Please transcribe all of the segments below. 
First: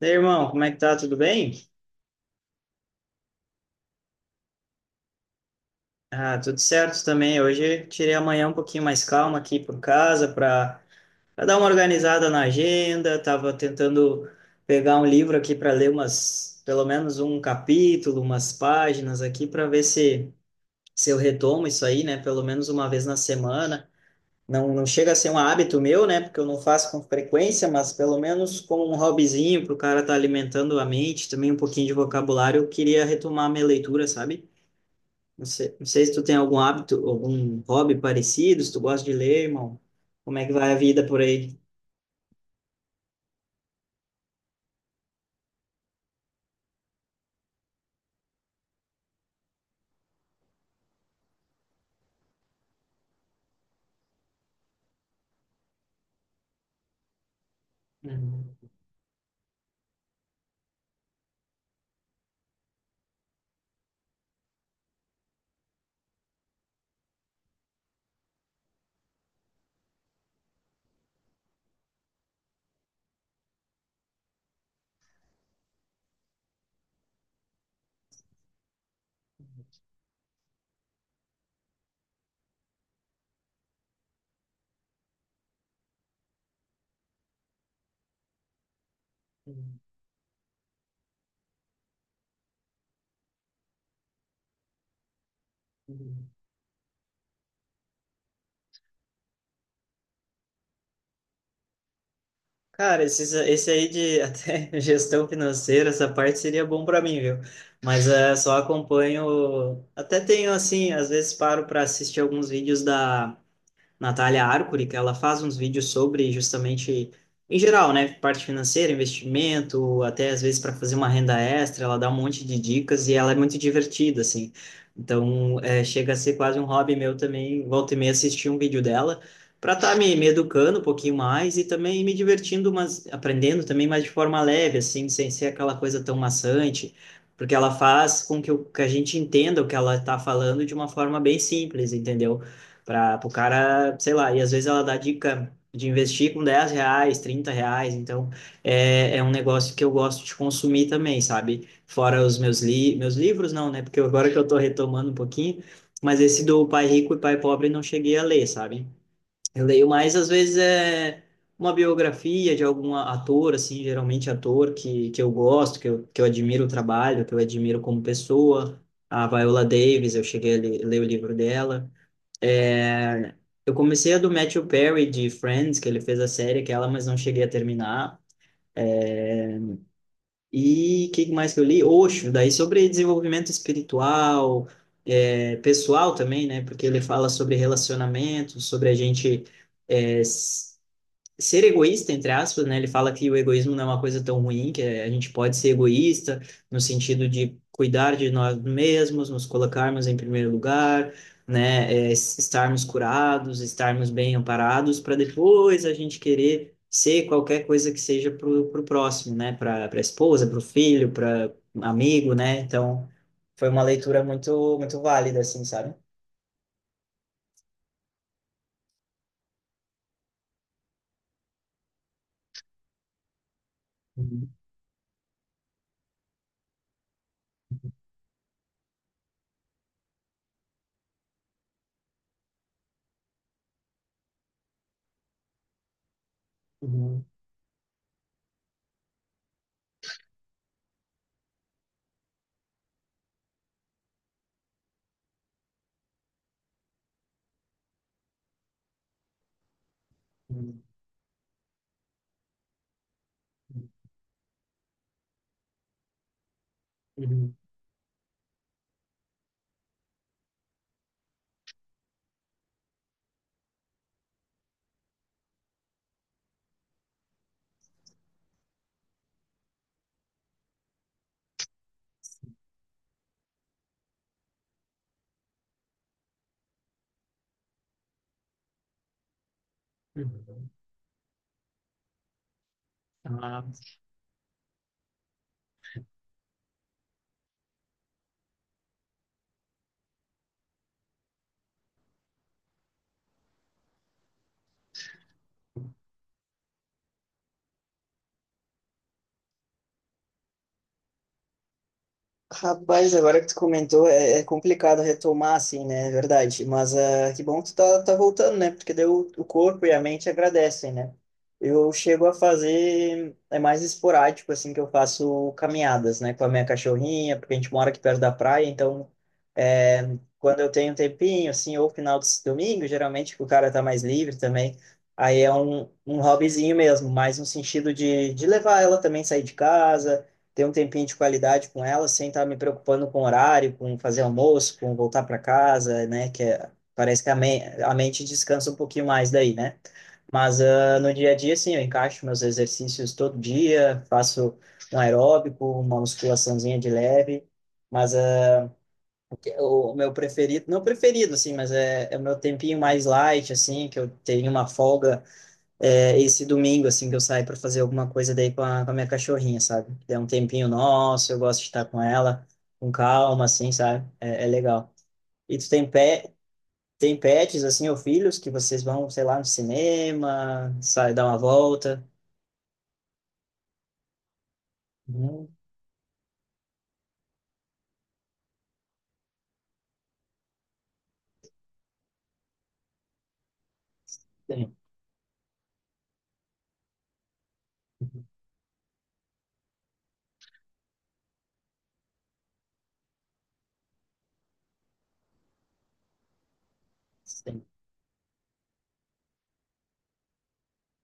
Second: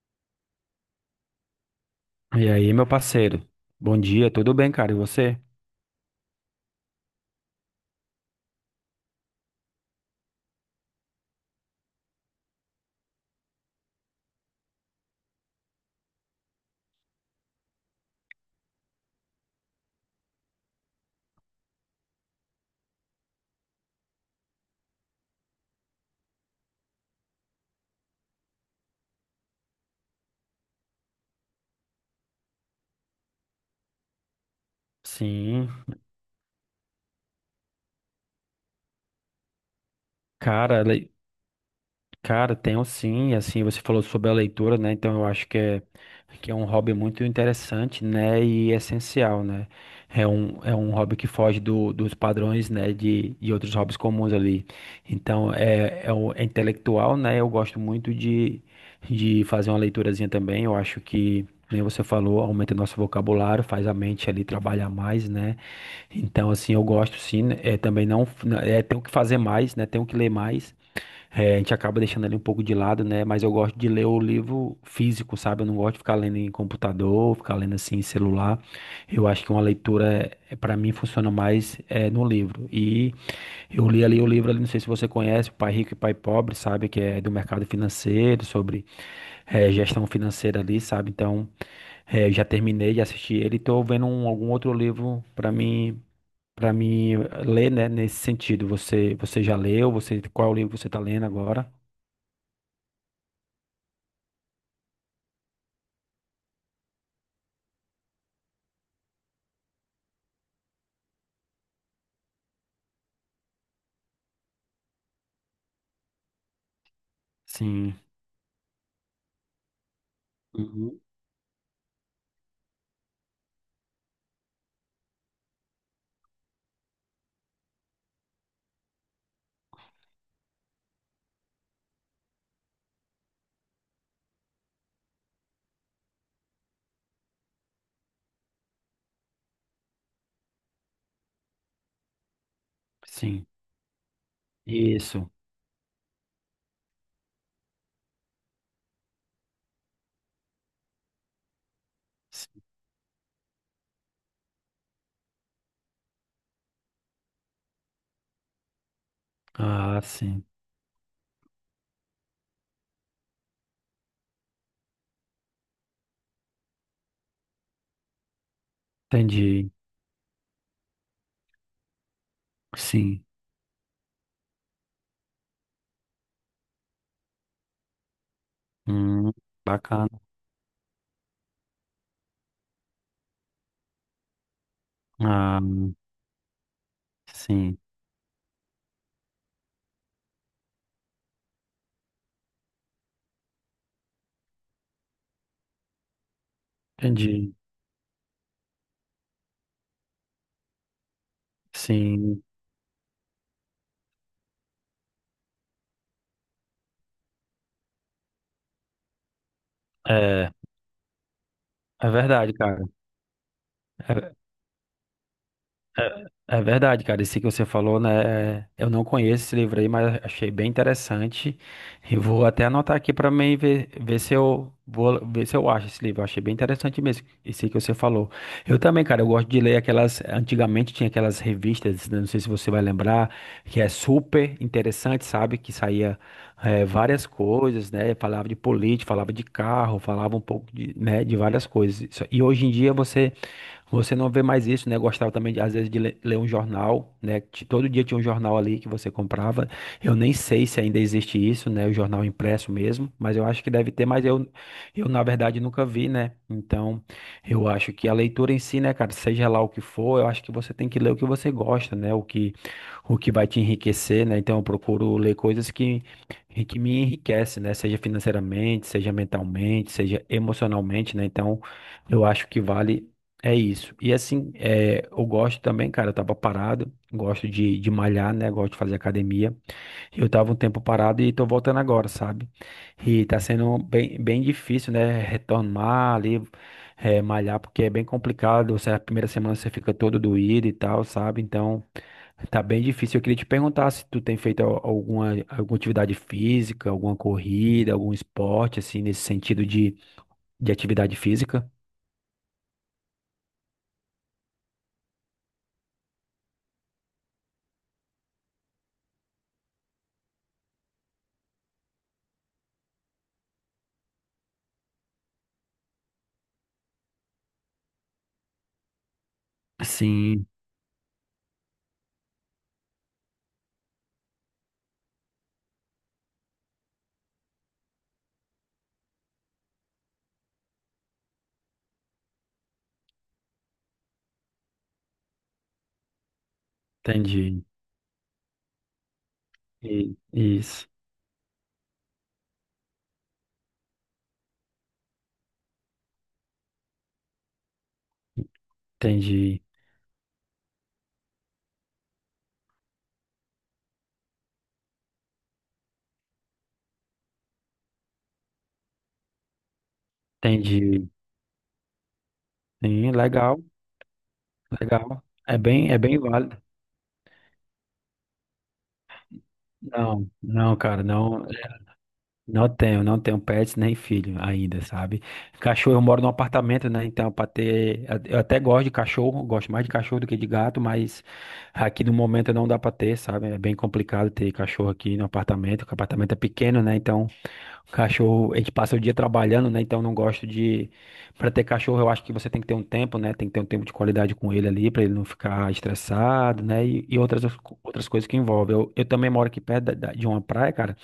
E aí, irmão, como é que tá? Tudo bem? E aí, meu parceiro? Bom dia, tudo bem, cara? E você? Ah, tudo certo também. Hoje tirei amanhã um pouquinho mais calma aqui por casa para dar uma organizada na agenda. Tava tentando pegar um livro aqui para ler pelo menos um capítulo, umas páginas aqui para ver se eu retomo isso aí, né? Pelo menos uma vez na semana. Não, não chega a ser um hábito meu, né? Porque eu não faço com frequência, mas pelo menos como um hobbyzinho para o cara estar alimentando a mente, também um pouquinho de vocabulário, eu queria retomar a minha leitura, sabe? Não Sim, sei, não sei se tu tem algum hábito, algum hobby parecido, se tu gosta de ler, irmão. Como é que vai a cara, vida por aí? cara, tenho sim, e assim, você falou sobre a leitura, né? Então eu acho que que é um hobby muito interessante, né? E essencial, né? É um hobby que foge dos padrões, né? De outros hobbies comuns ali. Então é intelectual, né? Eu gosto muito Uhum, de fazer uma leiturazinha também. Eu acho que, nem você falou, aumenta nosso vocabulário, faz a mente ali trabalhar mais, né? Então, assim, eu gosto sim, né, também tenho que fazer mais, né? Tenho que ler mais. É, a gente acaba deixando ele um pouco de lado, né? Mas eu gosto de ler o livro físico, sabe? Eu não gosto de ficar lendo em computador, ficar lendo assim em celular. Eu acho que uma leitura, para mim, funciona mais no livro. E eu li ali o livro, ali, não sei se você conhece, o Pai Rico e Pai Pobre, sabe? Que é do mercado financeiro, sobre uhum, gestão financeira ali, sabe? Então, é, eu já terminei de assistir ele. Estou vendo algum outro livro para mim. uhum. Para mim ler, né, nesse sentido. Você já leu? Você, qual livro você está lendo agora? Cara, esse aí de até gestão financeira, essa parte seria bom para mim, viu? Mas é, só acompanho, até tenho assim, às vezes paro para assistir alguns vídeos da Natália Arcuri, que ela faz uns vídeos sobre justamente, em geral, Sim. né, parte financeira, investimento, até às vezes para fazer Uhum. uma renda extra, ela dá um monte de dicas e ela é muito divertida, assim. Então, é, chega a ser quase um hobby meu também, volta e meia assistir um vídeo dela, para estar me educando um pouquinho mais e também me divertindo, mas aprendendo também, mas de forma leve, assim, sem ser aquela coisa tão maçante. Porque ela faz com que, que a gente entenda o que ela está falando de uma forma bem simples, entendeu? Para o Sim. cara, sei lá, e às vezes ela dá Isso. dica de investir com 10 reais, 30 reais, então é um negócio que eu gosto de consumir também, sabe? Fora Sim. li meus livros, não, né? Porque agora que eu tô retomando um pouquinho, mas esse do Pai Rico e Pai Pobre não cheguei a ler, sabe? Eu leio Ah, mais, às sim. vezes, é uma biografia de algum ator, assim, geralmente ator que eu gosto, que eu admiro o trabalho, que eu admiro como pessoa. A Viola Entendi. Davis, eu cheguei a ler o livro dela. Sim. É, eu comecei a do Matthew Perry de Friends, que ele fez a série aquela, mas não cheguei a terminar. Hum, bacana. E o que mais que eu li? Osho, daí sobre desenvolvimento espiritual, Ah, pessoal também, né? Porque ele fala sobre sim. relacionamento, sobre a gente é, s- ser egoísta, entre aspas, né? Ele fala que o egoísmo não é uma coisa tão ruim, que a gente pode ser egoísta no sentido Entendi. de cuidar de nós mesmos, nos colocarmos em primeiro lugar, né? Sim. Estarmos curados, estarmos bem amparados, para depois a gente querer ser qualquer coisa que seja para o próximo, né? Para a esposa, É, para o filho, para é amigo, verdade, né? cara. Então, foi uma leitura É, muito, muito válida, assim, sabe? é verdade, cara. Esse que você falou, né? Eu não conheço esse livro aí, mas achei bem interessante. E vou até anotar aqui para mim ver, ver se Uhum, eu vou ver se eu acho esse livro. Eu achei bem interessante mesmo. Esse que você falou. Eu também, cara, eu gosto de ler aquelas. Antigamente tinha aquelas revistas, né, não sei se você vai lembrar, que é super interessante, sabe? Que saía uhum, várias coisas, né? Falava de política, falava de carro, falava um pouco de, né, de várias coisas. E hoje em dia você não vê mais isso, né? Eu gostava também, de, às vezes, de ler um jornal, né? Todo dia tinha um jornal ali que você comprava. Eu nem sei se uhum, ainda existe isso, né? O jornal impresso mesmo, mas eu acho que deve ter, eu na verdade, nunca vi, né? Então, uhum, eu acho que a leitura em si, né, cara, seja lá o que for, eu acho que você tem que ler o que você gosta, né? O que vai te enriquecer, né? Então eu procuro ler coisas que me enriquecem, né? Seja financeiramente, seja mentalmente, seja emocionalmente, né? Então eu acho que vale é isso. E assim, é, eu gosto também, cara, eu tava parado, gosto de malhar, né? Gosto de fazer academia. Eu tava um uhum. tempo parado e tô voltando agora, sabe? E tá Ah, sendo bem, bem difícil, né? Retornar ali. É, malhar porque é bem complicado, você, a primeira semana você fica todo doído e tal, sabe? Então, tá bem difícil. Eu queria te perguntar se tu tem feito alguma atividade física, alguma corrida, algum esporte, assim, nesse sentido de atividade física. rapaz, agora que tu comentou, é complicado retomar assim, né? É verdade. Mas ah, que bom que tu tá voltando, né? Porque daí o corpo e a mente agradecem, né? Eu chego a fazer, é mais esporádico, assim, que eu faço caminhadas, né? Com a minha cachorrinha, porque a gente mora aqui perto da praia, então é, Sim, quando eu tenho um tempinho, assim, ou final de domingo, geralmente que o cara tá mais livre também, aí é um hobbyzinho mesmo, mais no sentido de levar ela também, sair de casa ter um tempinho de qualidade com ela, sem estar me preocupando com horário, com fazer almoço, com voltar para casa, né? Parece que entendi. a mente descansa um pouquinho mais daí, né? Mas Isso, ah, no dia a dia, sim, eu encaixo meus exercícios todo dia, faço um aeróbico, uma musculaçãozinha de leve, mas ah, entendi, o meu preferido, não preferido, assim, mas é o meu tempinho mais light, assim, que eu tenho uma folga esse domingo, assim, que eu saio para fazer alguma coisa daí com a minha cachorrinha, sabe? É um tempinho entendi. nosso, eu gosto de estar com ela, com Sim, calma, legal, assim, sabe? É legal. legal. E tu É bem válido. tem pets, assim, ou filhos que vocês vão, sei lá, no Não, cinema, não, cara, sai dar uma não. volta? Não tenho, não tenho pets nem filho ainda, sabe? Hum, Cachorro, eu moro num apartamento, né? Então, para ter. Eu até gosto de cachorro, gosto mais de cachorro do que de gato, mas aqui no momento não dá para ter, sabe? É bem complicado ter tem. cachorro aqui no apartamento, porque o apartamento é pequeno, né? Então, o cachorro, a gente passa o dia trabalhando, né? Então, não gosto de. Para ter cachorro, eu acho que você tem que ter um tempo, né? Tem que ter um tempo de qualidade com ele ali, para ele não ficar estressado, né? E outras, Sim. outras coisas que envolvem. Eu também moro aqui perto de uma praia, cara.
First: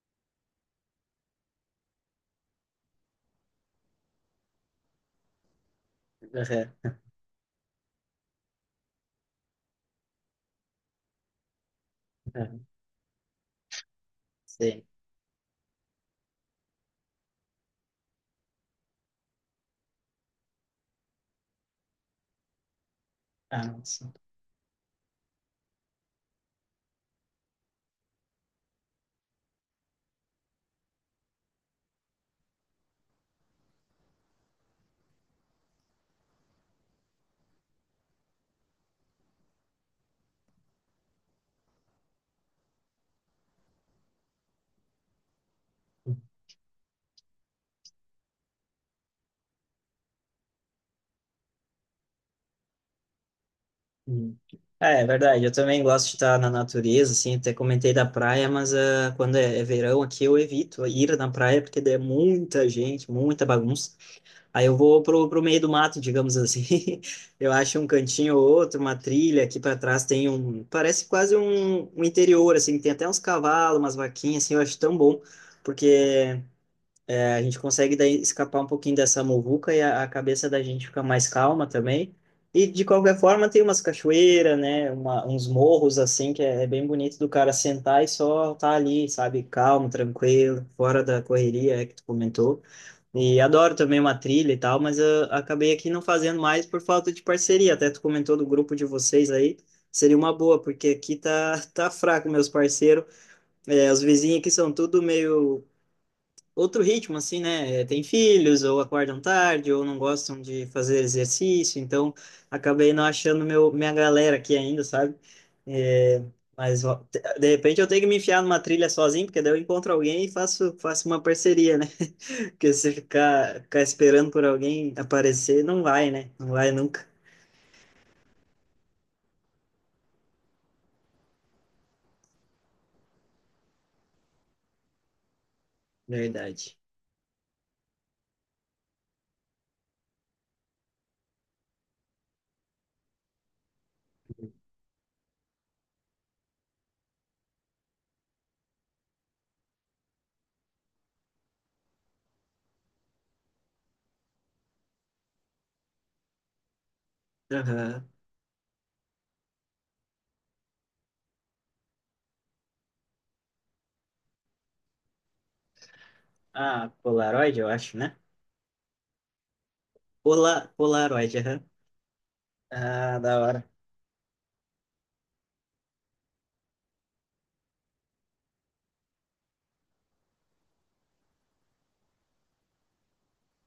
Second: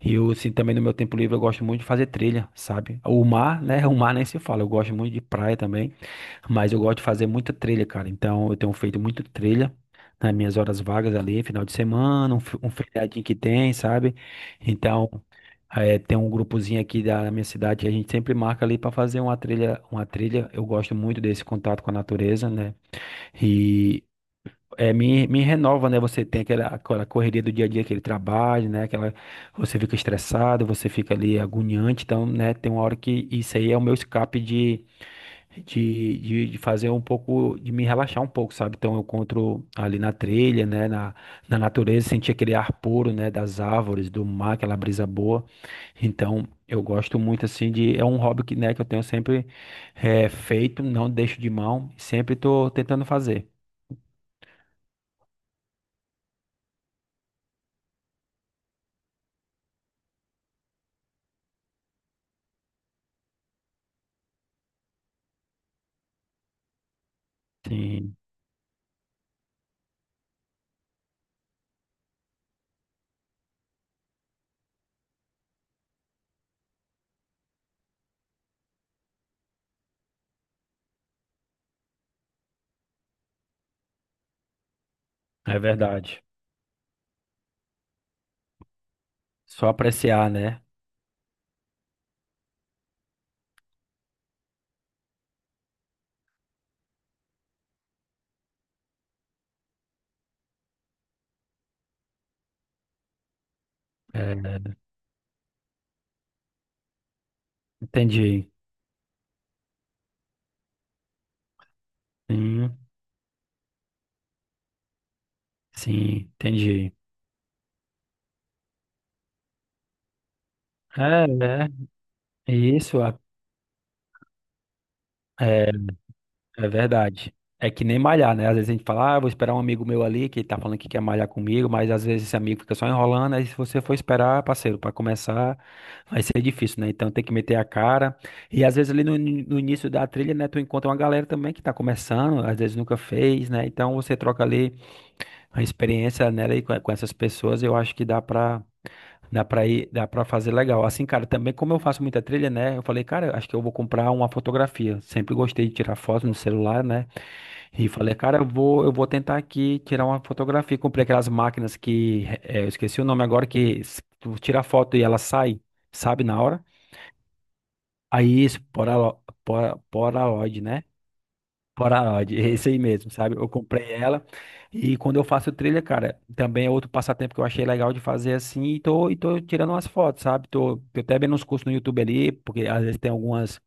E eu, assim, também no meu tempo livre eu gosto muito de fazer trilha, sabe? O mar, né? O mar nem se fala. Eu gosto muito de praia também, mas eu Aham, gosto de fazer muita trilha, cara. Então eu tenho feito muito trilha nas minhas horas vagas ali, final de semana, aham, um feriadinho que tem, sabe? sim. Então é, tem um grupozinho aqui da minha cidade que a gente sempre marca ali para fazer uma trilha, uma trilha. Eu gosto muito desse contato com a natureza, né? Ah, sim. É, me renova, né? Você tem aquela correria do dia a dia, aquele trabalho, né? Aquela, você fica estressado, você fica ali agoniante. Então, né? Tem uma hora que isso aí é o meu escape de fazer um pouco, de me relaxar um pouco, sabe? Então, eu encontro ali na trilha, né? Na natureza, sentir aquele ar puro, né? Das árvores, do mar, aquela brisa boa. Então, eu gosto muito, assim, de... É um hobby que, né? Que eu tenho sempre feito, não deixo de mão. Sempre tô tentando fazer. Hum. É verdade, eu também gosto de estar na natureza, assim, até comentei da praia, mas ah, quando é verão aqui eu evito ir na praia, porque daí é muita gente, muita bagunça, aí eu vou pro meio do mato, digamos assim, eu acho um Sim. cantinho ou outro, uma trilha, aqui para trás tem parece quase um interior, assim, tem até uns cavalos, umas vaquinhas, assim, eu acho tão bom, porque a gente consegue daí escapar um pouquinho dessa muvuca e a cabeça da gente fica mais calma também. E de qualquer forma tem umas cachoeiras, né, uns É morros verdade. assim que é bem bonito do cara sentar e só tá ali, sabe, Só calmo, apreciar, né? tranquilo, fora da correria, é que tu comentou. E adoro também uma trilha e tal, mas eu acabei aqui não fazendo mais por falta de parceria. Até tu comentou do grupo de vocês aí, seria uma boa, porque aqui tá tá fraco meus parceiros. É, os É, vizinhos aqui são tudo meio outro ritmo, assim, né? É, tem entendi. filhos, ou acordam tarde, ou não gostam de fazer exercício, então Sim, acabei não achando minha galera aqui ainda, sabe? sim, É, mas entendi. ó, de repente eu tenho que me enfiar numa trilha sozinho, porque daí eu encontro alguém e faço uma É, né? parceria, né? Porque se Isso ficar esperando por alguém aparecer, é, não vai, né? Não é vai nunca. verdade. É que nem malhar, né? Às vezes a gente fala, ah, vou esperar um amigo meu ali que tá falando que quer malhar comigo, mas às vezes esse amigo fica só enrolando. Aí se você for esperar, parceiro, para começar, vai ser Verdade. difícil, né? Então tem que meter a cara. E às vezes ali no início da trilha, né, tu encontra uma galera também que tá começando, às vezes nunca fez, né? Então você troca ali. A experiência nela e com essas pessoas, eu acho dá pra ir, dá pra fazer legal. Assim, cara, também como eu faço muita trilha, né? Eu falei, cara, acho que eu vou comprar uma fotografia. Sempre gostei de tirar foto no celular, né? E Aham. falei, cara, eu vou tentar aqui tirar uma fotografia. Comprei aquelas máquinas que, eu esqueci o nome agora, que tu tira a foto e ela sai, sabe, na hora. Ah, Polaroid, eu acho, né? Aí, isso, Pola, Polaroid, né? Polaroid, aham. Polaroid, esse aí mesmo, Ah, sabe? da Eu hora. comprei ela e quando eu faço trilha, cara, também é outro passatempo que eu achei legal de fazer assim e e tô tirando umas fotos, sabe? Tô até vendo uns cursos no YouTube ali, porque às vezes tem algumas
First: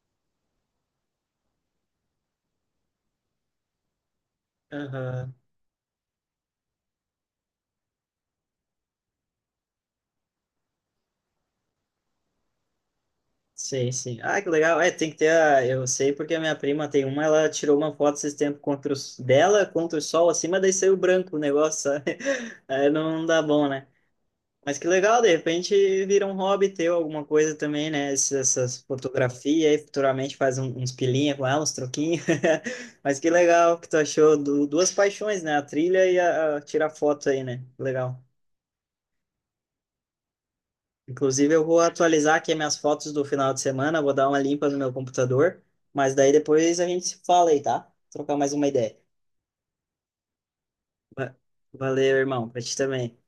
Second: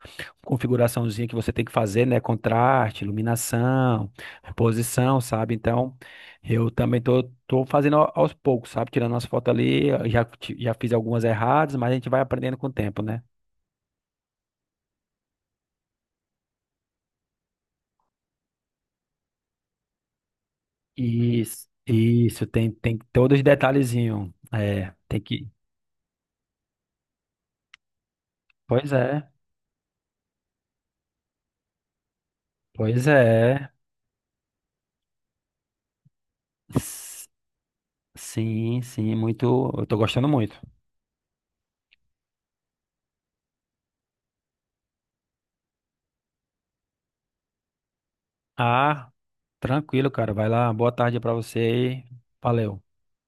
configuraçãozinha que você tem que fazer, né? Contraste, iluminação, posição, Aham. sabe? Então, eu também tô fazendo aos poucos, sabe? Tirando umas fotos ali, já, já fiz algumas erradas, mas a gente vai aprendendo com o tempo, né? Sim, sim. Ah, que legal. É, tem que ter. Eu sei porque a minha prima tem uma, ela tirou uma foto esses tempos dela, contra o sol, assim, mas daí saiu branco o Isso, negócio, sabe? isso, tem, Aí tem não todos dá os bom, né? detalhezinhos. Mas que É, legal, tem de que. repente vira um hobby teu, alguma coisa também, né? Essas Pois é, fotografias, aí futuramente faz uns pilinha com ela, uns troquinhos. pois Mas que é. legal que tu achou duas paixões, né? A trilha e a tirar foto S- aí, né? Legal. Sim, sim, muito. Eu tô gostando muito. Inclusive, eu vou atualizar aqui minhas fotos do final de semana, vou dar uma limpa no meu computador, mas daí depois a gente se fala aí, tá? Trocar mais uma ideia. Ah, tranquilo, cara. Vai lá, boa tarde pra Va- você. Valeu, irmão, pra ti Valeu. também.